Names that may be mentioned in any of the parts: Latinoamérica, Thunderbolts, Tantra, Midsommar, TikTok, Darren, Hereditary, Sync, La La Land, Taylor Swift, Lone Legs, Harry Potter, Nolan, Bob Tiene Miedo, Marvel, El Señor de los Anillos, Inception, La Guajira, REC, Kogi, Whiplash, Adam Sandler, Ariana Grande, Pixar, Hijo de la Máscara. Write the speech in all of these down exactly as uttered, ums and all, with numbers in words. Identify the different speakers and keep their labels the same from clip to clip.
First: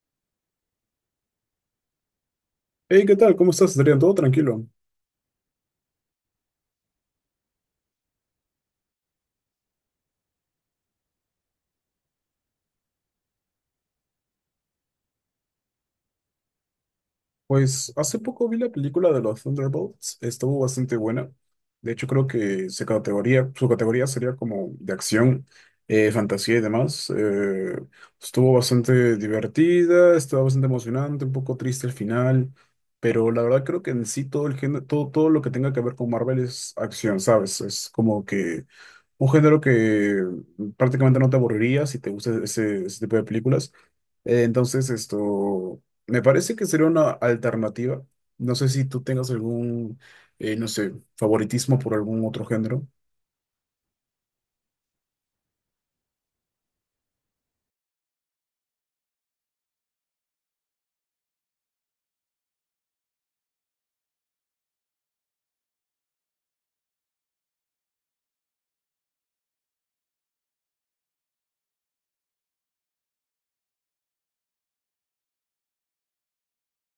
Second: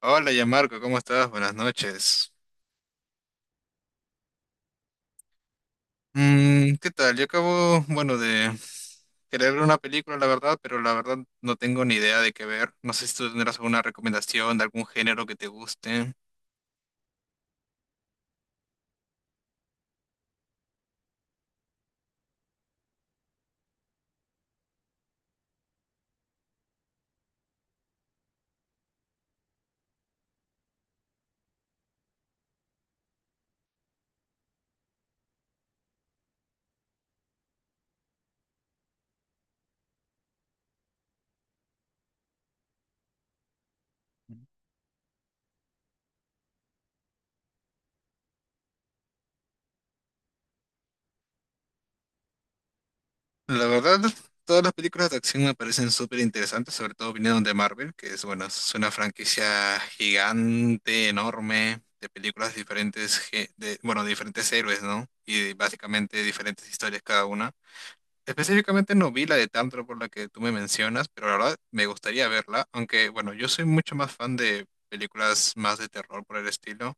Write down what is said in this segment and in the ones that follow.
Speaker 1: Hola, ya Marco, ¿cómo estás? Buenas noches.
Speaker 2: Hey, ¿qué tal? ¿Cómo estás, Adrián? ¿Todo tranquilo?
Speaker 1: Mm, ¿qué tal? Yo acabo, bueno, de querer ver una película, la verdad, pero la verdad no tengo ni idea de qué ver. No sé si tú tendrás alguna recomendación de algún género que te guste.
Speaker 2: Pues hace poco vi la película de los Thunderbolts, estuvo bastante buena. De hecho, creo que se categoría, su categoría sería como de acción, eh, fantasía y demás. Eh, estuvo bastante divertida, estaba bastante emocionante, un poco triste al final, pero la verdad creo que en sí todo el género, todo, todo lo que tenga que ver con Marvel es acción, ¿sabes? Es como que un género que prácticamente no te aburriría si te gusta ese, ese tipo de películas. Eh, Entonces, esto me parece que sería una alternativa. No sé si tú tengas algún, eh, no sé, favoritismo por algún otro género.
Speaker 1: La verdad, todas las películas de acción me parecen súper interesantes, sobre todo vinieron de Marvel, que es, bueno, es una franquicia gigante, enorme, de películas diferentes, ge- de, bueno, de diferentes héroes, ¿no? Y básicamente diferentes historias cada una. Específicamente no vi la de Tantra por la que tú me mencionas, pero la verdad me gustaría verla, aunque bueno, yo soy mucho más fan de películas más de terror por el estilo.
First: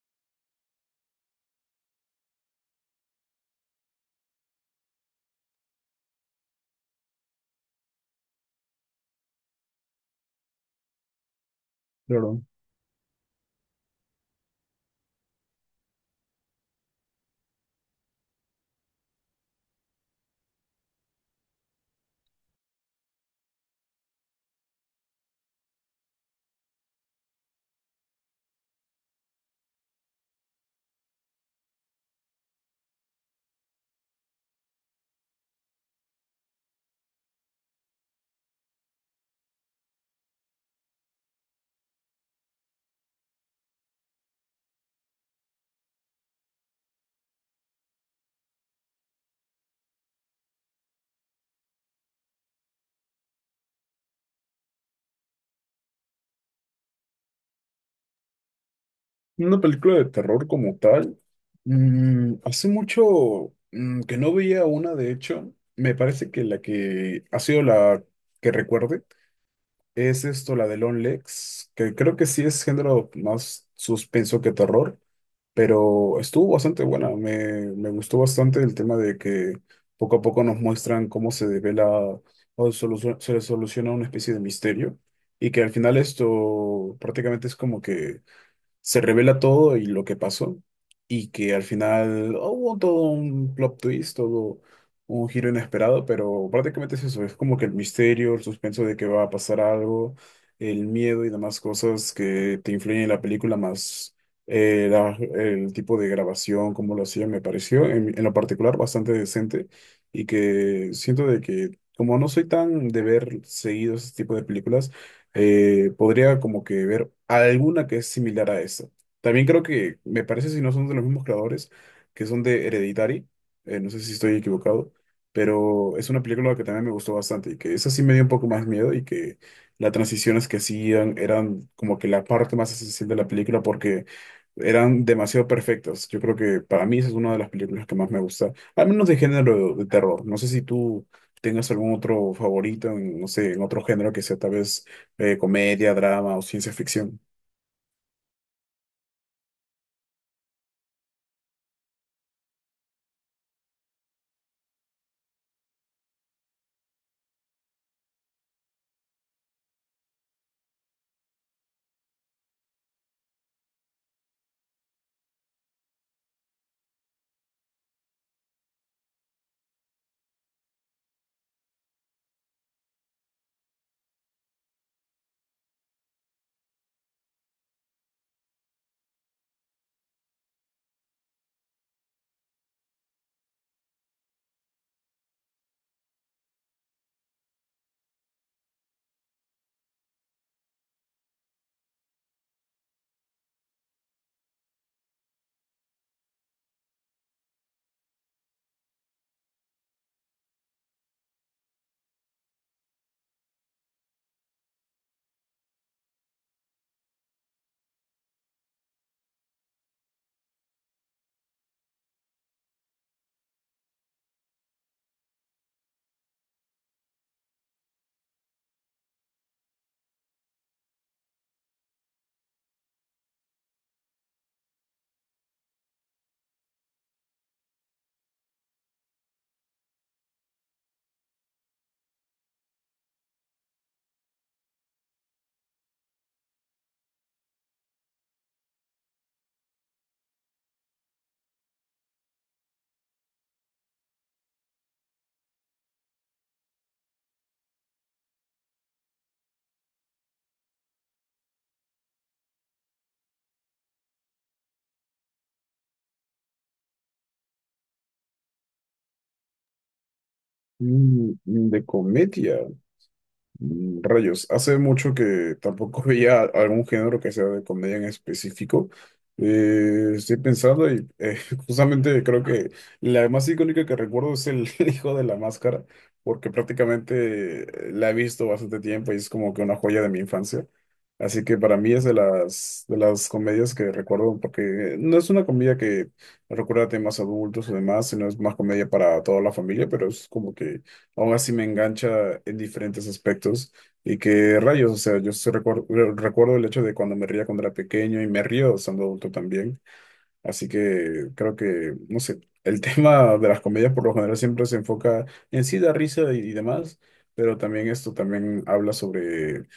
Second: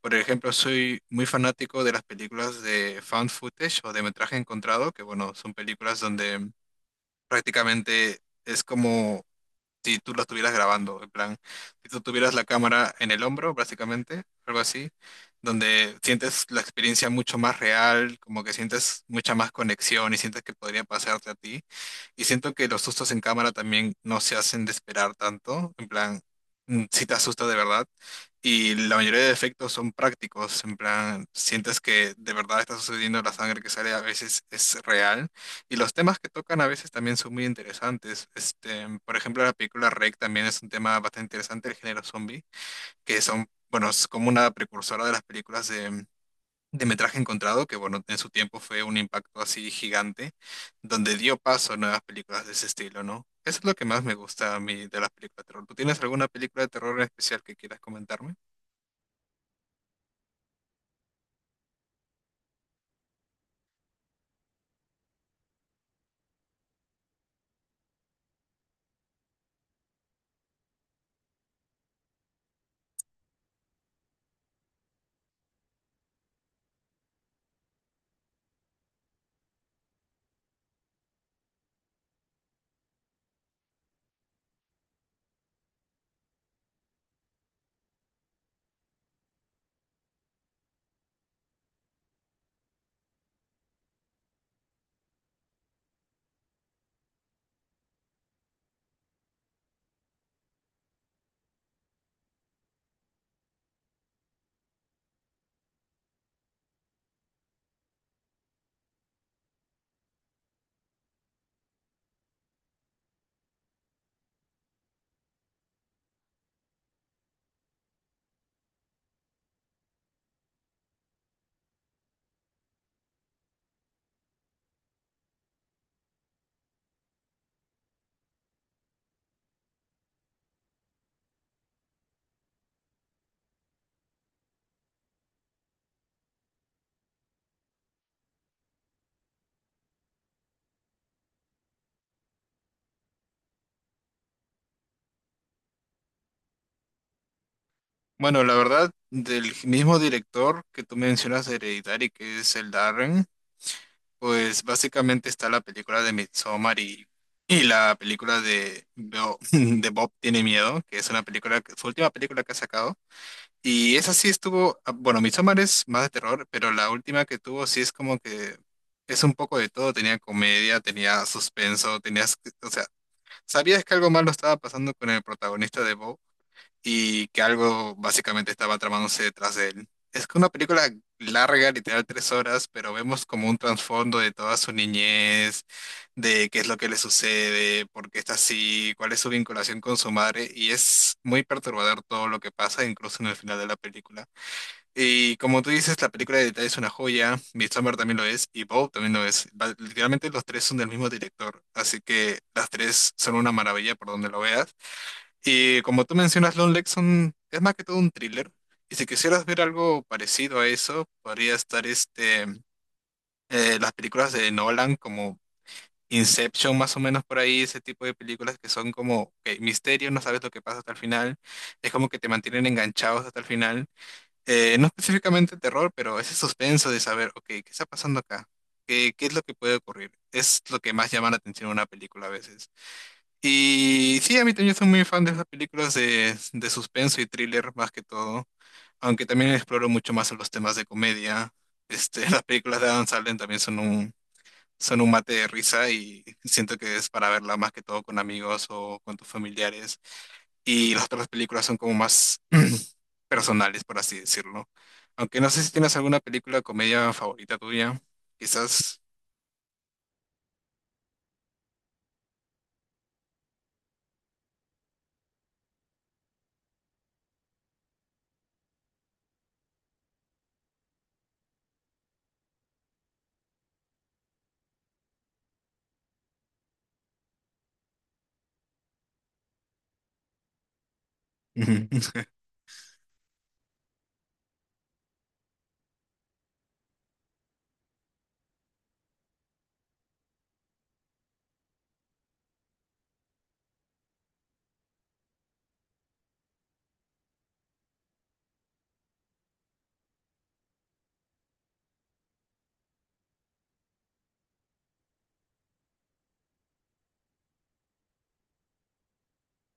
Speaker 1: Por ejemplo, soy muy fanático de las películas de found footage o de metraje encontrado, que bueno, son películas donde prácticamente es como si tú la estuvieras grabando, en plan, si tú tuvieras
Speaker 2: Claro.
Speaker 1: la cámara en el hombro, básicamente, algo así, donde sientes la experiencia mucho más real, como que sientes mucha más conexión y sientes que podría pasarte a ti. Y siento que los sustos en cámara también no se hacen de esperar tanto, en plan, mm, si te asusta de verdad. Y la mayoría de efectos son prácticos, en plan, sientes que de verdad está sucediendo, la sangre que sale a veces es real. Y los temas que tocan a veces también son muy interesantes. Este, por ejemplo, la película REC también es un tema bastante interesante del género zombie, que son, bueno, es como una precursora de las películas de, de metraje encontrado, que bueno, en su tiempo fue un impacto así gigante, donde dio paso a nuevas películas de ese estilo, ¿no? Eso es lo que más me gusta a mí de las películas de terror. ¿Tú tienes alguna película de terror en especial que quieras comentarme?
Speaker 2: Una película de terror como tal. Mm, hace mucho mm, que no veía una, de hecho. Me parece que la que ha sido la que recuerde es esto, la de Lone Legs, que creo que sí es género más suspenso que terror, pero estuvo bastante buena. Me, me gustó bastante el tema de que poco a poco nos muestran cómo se devela o solu- se soluciona una especie de misterio, y que al final esto prácticamente es como que se revela todo y lo que pasó, y que al final oh, hubo todo un plot twist, todo un giro inesperado, pero prácticamente es eso, es como que el misterio, el suspenso de que va a pasar algo, el miedo y demás cosas que te influyen en la película, más eh, la- el tipo de grabación, cómo lo hacían, me pareció en, en lo particular bastante decente, y que siento de que... Como no soy tan de ver seguido ese tipo de películas, eh, podría como que ver alguna que es similar a esa. También creo que, me parece si no son de los mismos creadores, que son de Hereditary, eh, no sé si estoy equivocado, pero es una película que también me gustó bastante y que esa sí me dio un poco más miedo, y que las transiciones que hacían eran como que la parte más esencial de la película porque eran demasiado perfectas. Yo creo que para mí esa es una de las películas que más me gusta, al menos de género de terror. No sé si tú tengas algún otro favorito, en, no sé, en otro género que sea tal vez eh, comedia, drama o ciencia ficción.
Speaker 1: Bueno, la verdad, del mismo director que tú mencionas de Hereditary, que es el Darren, pues básicamente está la película de Midsommar y, y la película de, Bo- de Bob Tiene Miedo, que es una película, que- su última película que ha sacado. Y esa sí estuvo, ah, bueno, Midsommar es más de terror, pero la última que tuvo sí es como que es un poco de todo. Tenía comedia, tenía suspenso, tenías, que- o sea, sabías que algo malo estaba pasando con el protagonista de Bob y que algo básicamente estaba tramándose detrás de él. Es que una película larga, literal tres horas, pero vemos como un trasfondo de toda su niñez, de qué es lo que le sucede, por qué está así, cuál es su vinculación con su madre, y es muy perturbador todo lo que pasa, incluso en el final de la película. Y como tú dices, la película de detalle es una joya, Midsommar también lo es, y Bob también lo es. Va- Literalmente los tres son del mismo director, así que las tres son una maravilla por donde lo veas. Y como tú mencionas, Lone Lexon es más que todo un thriller. Y si quisieras ver algo parecido a eso, podría estar este, eh, las películas de Nolan, como Inception, más o menos por ahí, ese tipo de películas que son como ok, misterio, no sabes lo que pasa hasta el final. Es como que te mantienen enganchados hasta el final. Eh, no específicamente terror, pero ese suspenso de saber, ok, ¿qué está pasando acá? ¿Qué, ¿qué es lo que puede ocurrir? Es lo que más llama la atención en una película a veces. Y sí, a mí también soy muy fan de esas películas de, de suspenso y thriller más que todo, aunque también exploro mucho más los temas de comedia. Este, las películas de Adam Sandler también son un, son un mate de risa y siento que es para verla más que todo con amigos o con tus familiares. Y las otras películas son como más personales, por así decirlo. Aunque no sé si tienes alguna película de comedia favorita tuya, quizás.
Speaker 2: Mm, de comedia. Mm, rayos, hace mucho que tampoco veía algún género que sea de comedia en específico. Eh, estoy pensando y eh, justamente creo que la más icónica que recuerdo es el Hijo de la Máscara, porque prácticamente eh, la he visto bastante tiempo y es como que una joya de mi infancia. Así que para mí es de
Speaker 1: Ujú.
Speaker 2: las, de las comedias que recuerdo, porque no es una comedia que recuerda temas adultos o demás, sino es más comedia para toda la familia, pero es como que aún así me engancha en diferentes aspectos. Y que rayos, o sea, yo sí recuer- recuerdo el hecho de cuando me reía cuando era pequeño y me río estando adulto también. Así que creo que, no sé, el tema de las comedias por lo general siempre se enfoca en sí, da risa y, y demás, pero también esto también habla sobre, eh,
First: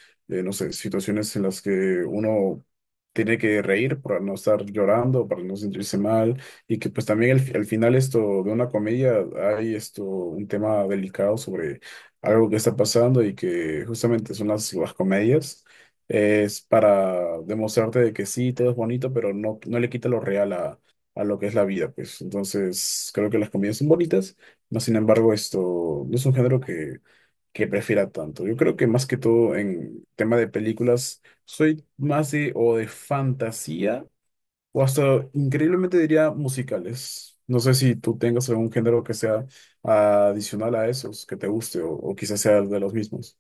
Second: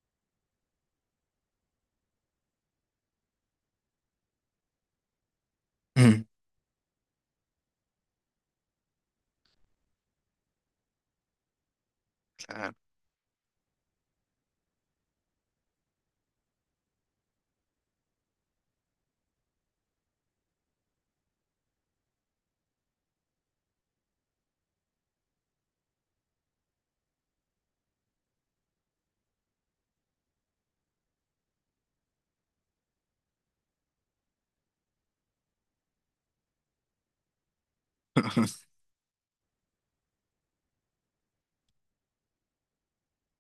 Speaker 2: no sé, situaciones en las que uno tiene que reír para no estar llorando, para no sentirse mal, y que pues también al al final esto de una comedia hay esto, un tema delicado sobre algo que
Speaker 1: Claro.
Speaker 2: está pasando y que justamente son las, las comedias. Es para demostrarte de que sí, todo es bonito, pero no, no le quita lo real a, a lo que es la vida, pues. Entonces, creo que las comedias son bonitas, no sin embargo, esto no es un género que, que prefiera tanto. Yo creo que más que todo en tema de películas, soy más de o de fantasía o hasta increíblemente diría musicales. No sé si tú tengas algún género que sea adicional a esos que te guste o, o quizás sea de los mismos.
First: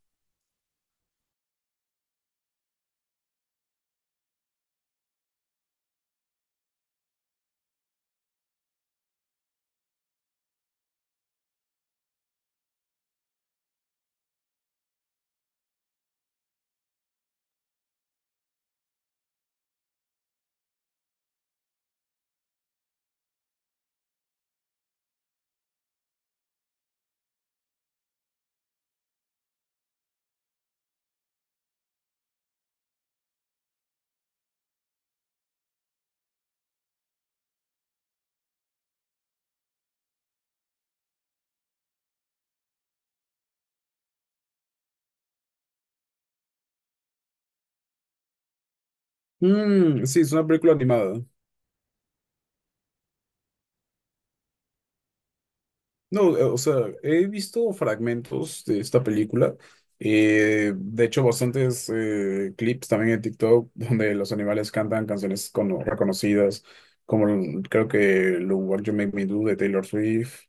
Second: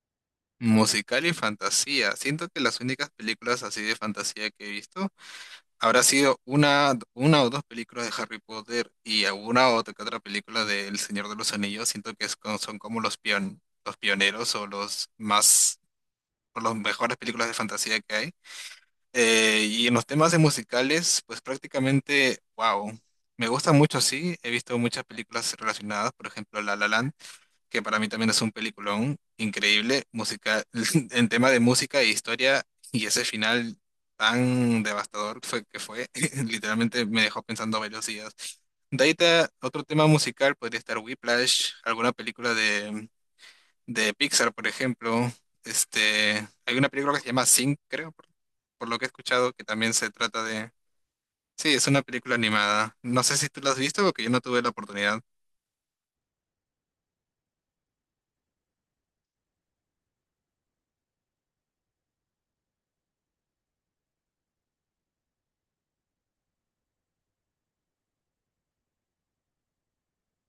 Speaker 1: Musical y fantasía. Siento que las únicas películas así de fantasía que he visto habrá sido una, una o dos películas de Harry Potter y alguna otra que otra película de El Señor de los Anillos. Siento que es co- son como los pion, los pioneros o los más, o las mejores películas de fantasía que hay. Eh, y en los temas de musicales, pues prácticamente, wow. Me gusta mucho, sí. He visto muchas películas relacionadas, por ejemplo, La La Land que para mí también es un peliculón increíble, música, en tema de música e historia, y ese final tan devastador fue que fue, literalmente me dejó pensando varios días. De ahí ta- otro tema musical podría estar Whiplash, alguna película de, de Pixar, por ejemplo. Este, hay una película que se llama Sync, creo, por, por lo que he escuchado, que también
Speaker 2: Mm,
Speaker 1: se
Speaker 2: sí, es
Speaker 1: trata
Speaker 2: una
Speaker 1: de...
Speaker 2: película animada.
Speaker 1: Sí, es una película animada. No sé si tú la has visto porque yo no tuve la oportunidad.
Speaker 2: No, eh, o sea, he visto fragmentos de esta película, eh, de hecho, bastantes eh, clips también en TikTok donde los animales cantan canciones cono- reconocidas, como el- creo que Lo What You Made Me Do de Taylor Swift,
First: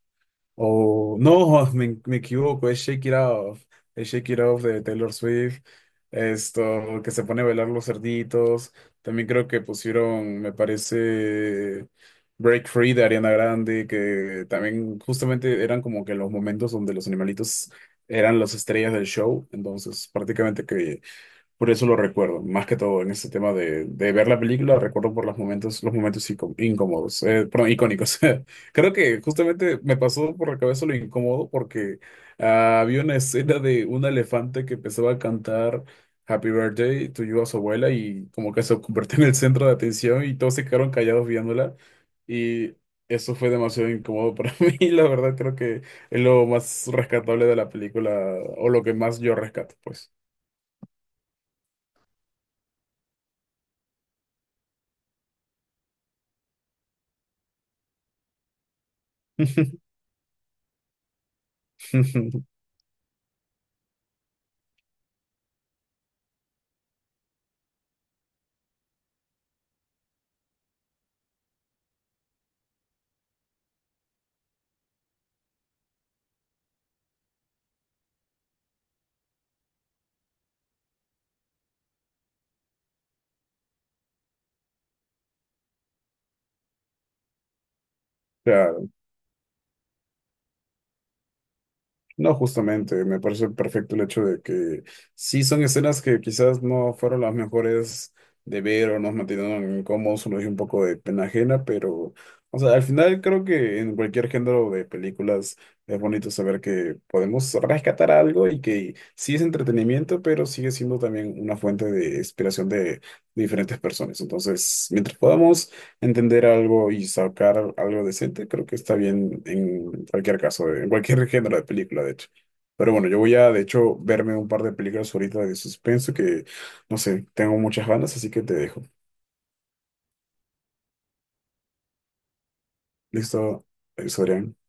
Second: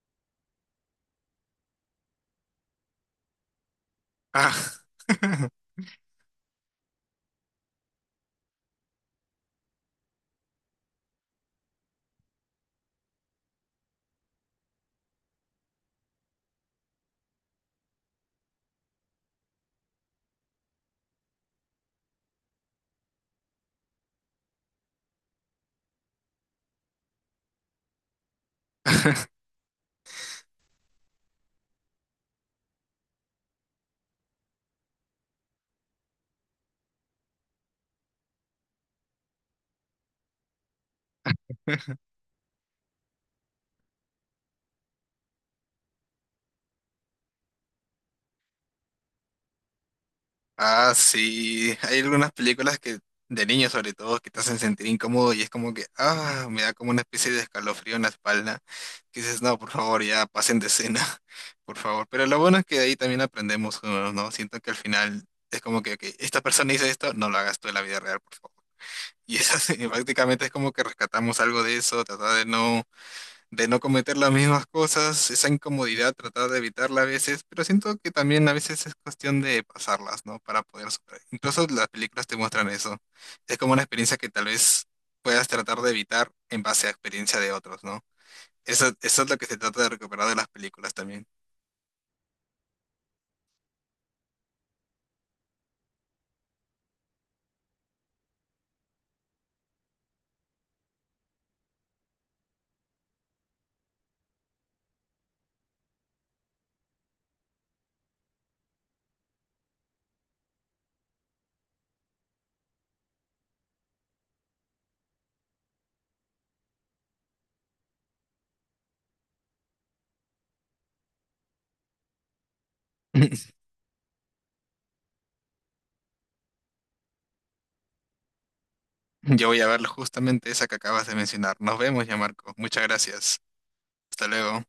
Speaker 2: o no, me, me equivoco, es Shake It Off. Es Shake It Off
Speaker 1: Ah.
Speaker 2: de Taylor Swift. Esto, que se pone a bailar los cerditos. También creo que pusieron, me parece, Break Free de Ariana Grande, que también justamente eran como que los momentos donde los animalitos eran las estrellas del show. Entonces, prácticamente que por eso lo recuerdo, más que todo en ese tema de, de ver la película, recuerdo por los momentos, los momentos incó- incómodos, eh, perdón, icónicos. Creo que justamente me pasó por la cabeza lo incómodo porque ah, había una escena de un elefante que empezaba a cantar Happy Birthday to you a su abuela y como que se convirtió en el centro de atención y todos se quedaron callados viéndola, y eso fue demasiado incómodo para mí, la verdad creo que es lo más rescatable de la película o lo que más yo rescato, pues.
Speaker 1: Ah, sí, hay algunas películas que, de niños sobre todo, que te hacen sentir incómodo y es como que, ah, me da como una especie de escalofrío en la espalda, que dices, no, por favor, ya pasen de escena, por favor. Pero lo bueno es que de ahí también aprendemos, juntos, ¿no? Siento que al final es como que, ok, esta persona hizo esto, no lo hagas tú en la vida real, por favor. Y es así, prácticamente es como que rescatamos algo de eso, tratar de no de no cometer las mismas cosas, esa incomodidad, tratar de evitarla a veces, pero siento que también a veces es cuestión de pasarlas, ¿no? Para poder superar. Incluso las películas te muestran eso. Es como una experiencia que tal vez puedas tratar de evitar en base a experiencia de otros, ¿no? Eso,
Speaker 2: Claro,
Speaker 1: eso es lo que se trata de recuperar de las películas también.
Speaker 2: no, justamente, me parece perfecto el hecho de que sí son escenas que quizás no fueron las mejores de ver o nos mantuvieron incómodos, o nos dio un poco de pena ajena, pero, o sea, al final creo que en cualquier género de películas es bonito saber que podemos rescatar algo y que sí es entretenimiento, pero sigue siendo también una fuente de inspiración de diferentes personas. Entonces, mientras podamos entender algo y sacar algo decente, creo que está bien en cualquier caso, eh, en cualquier género de película, de hecho. Pero bueno, yo voy a, de hecho, verme un par de películas ahorita de suspenso que, no sé, tengo muchas ganas, así que te dejo.
Speaker 1: Yo voy a ver justamente esa que acabas de mencionar. Nos vemos ya, Marco. Muchas gracias.
Speaker 2: Listo,
Speaker 1: Hasta
Speaker 2: Adrián.
Speaker 1: luego.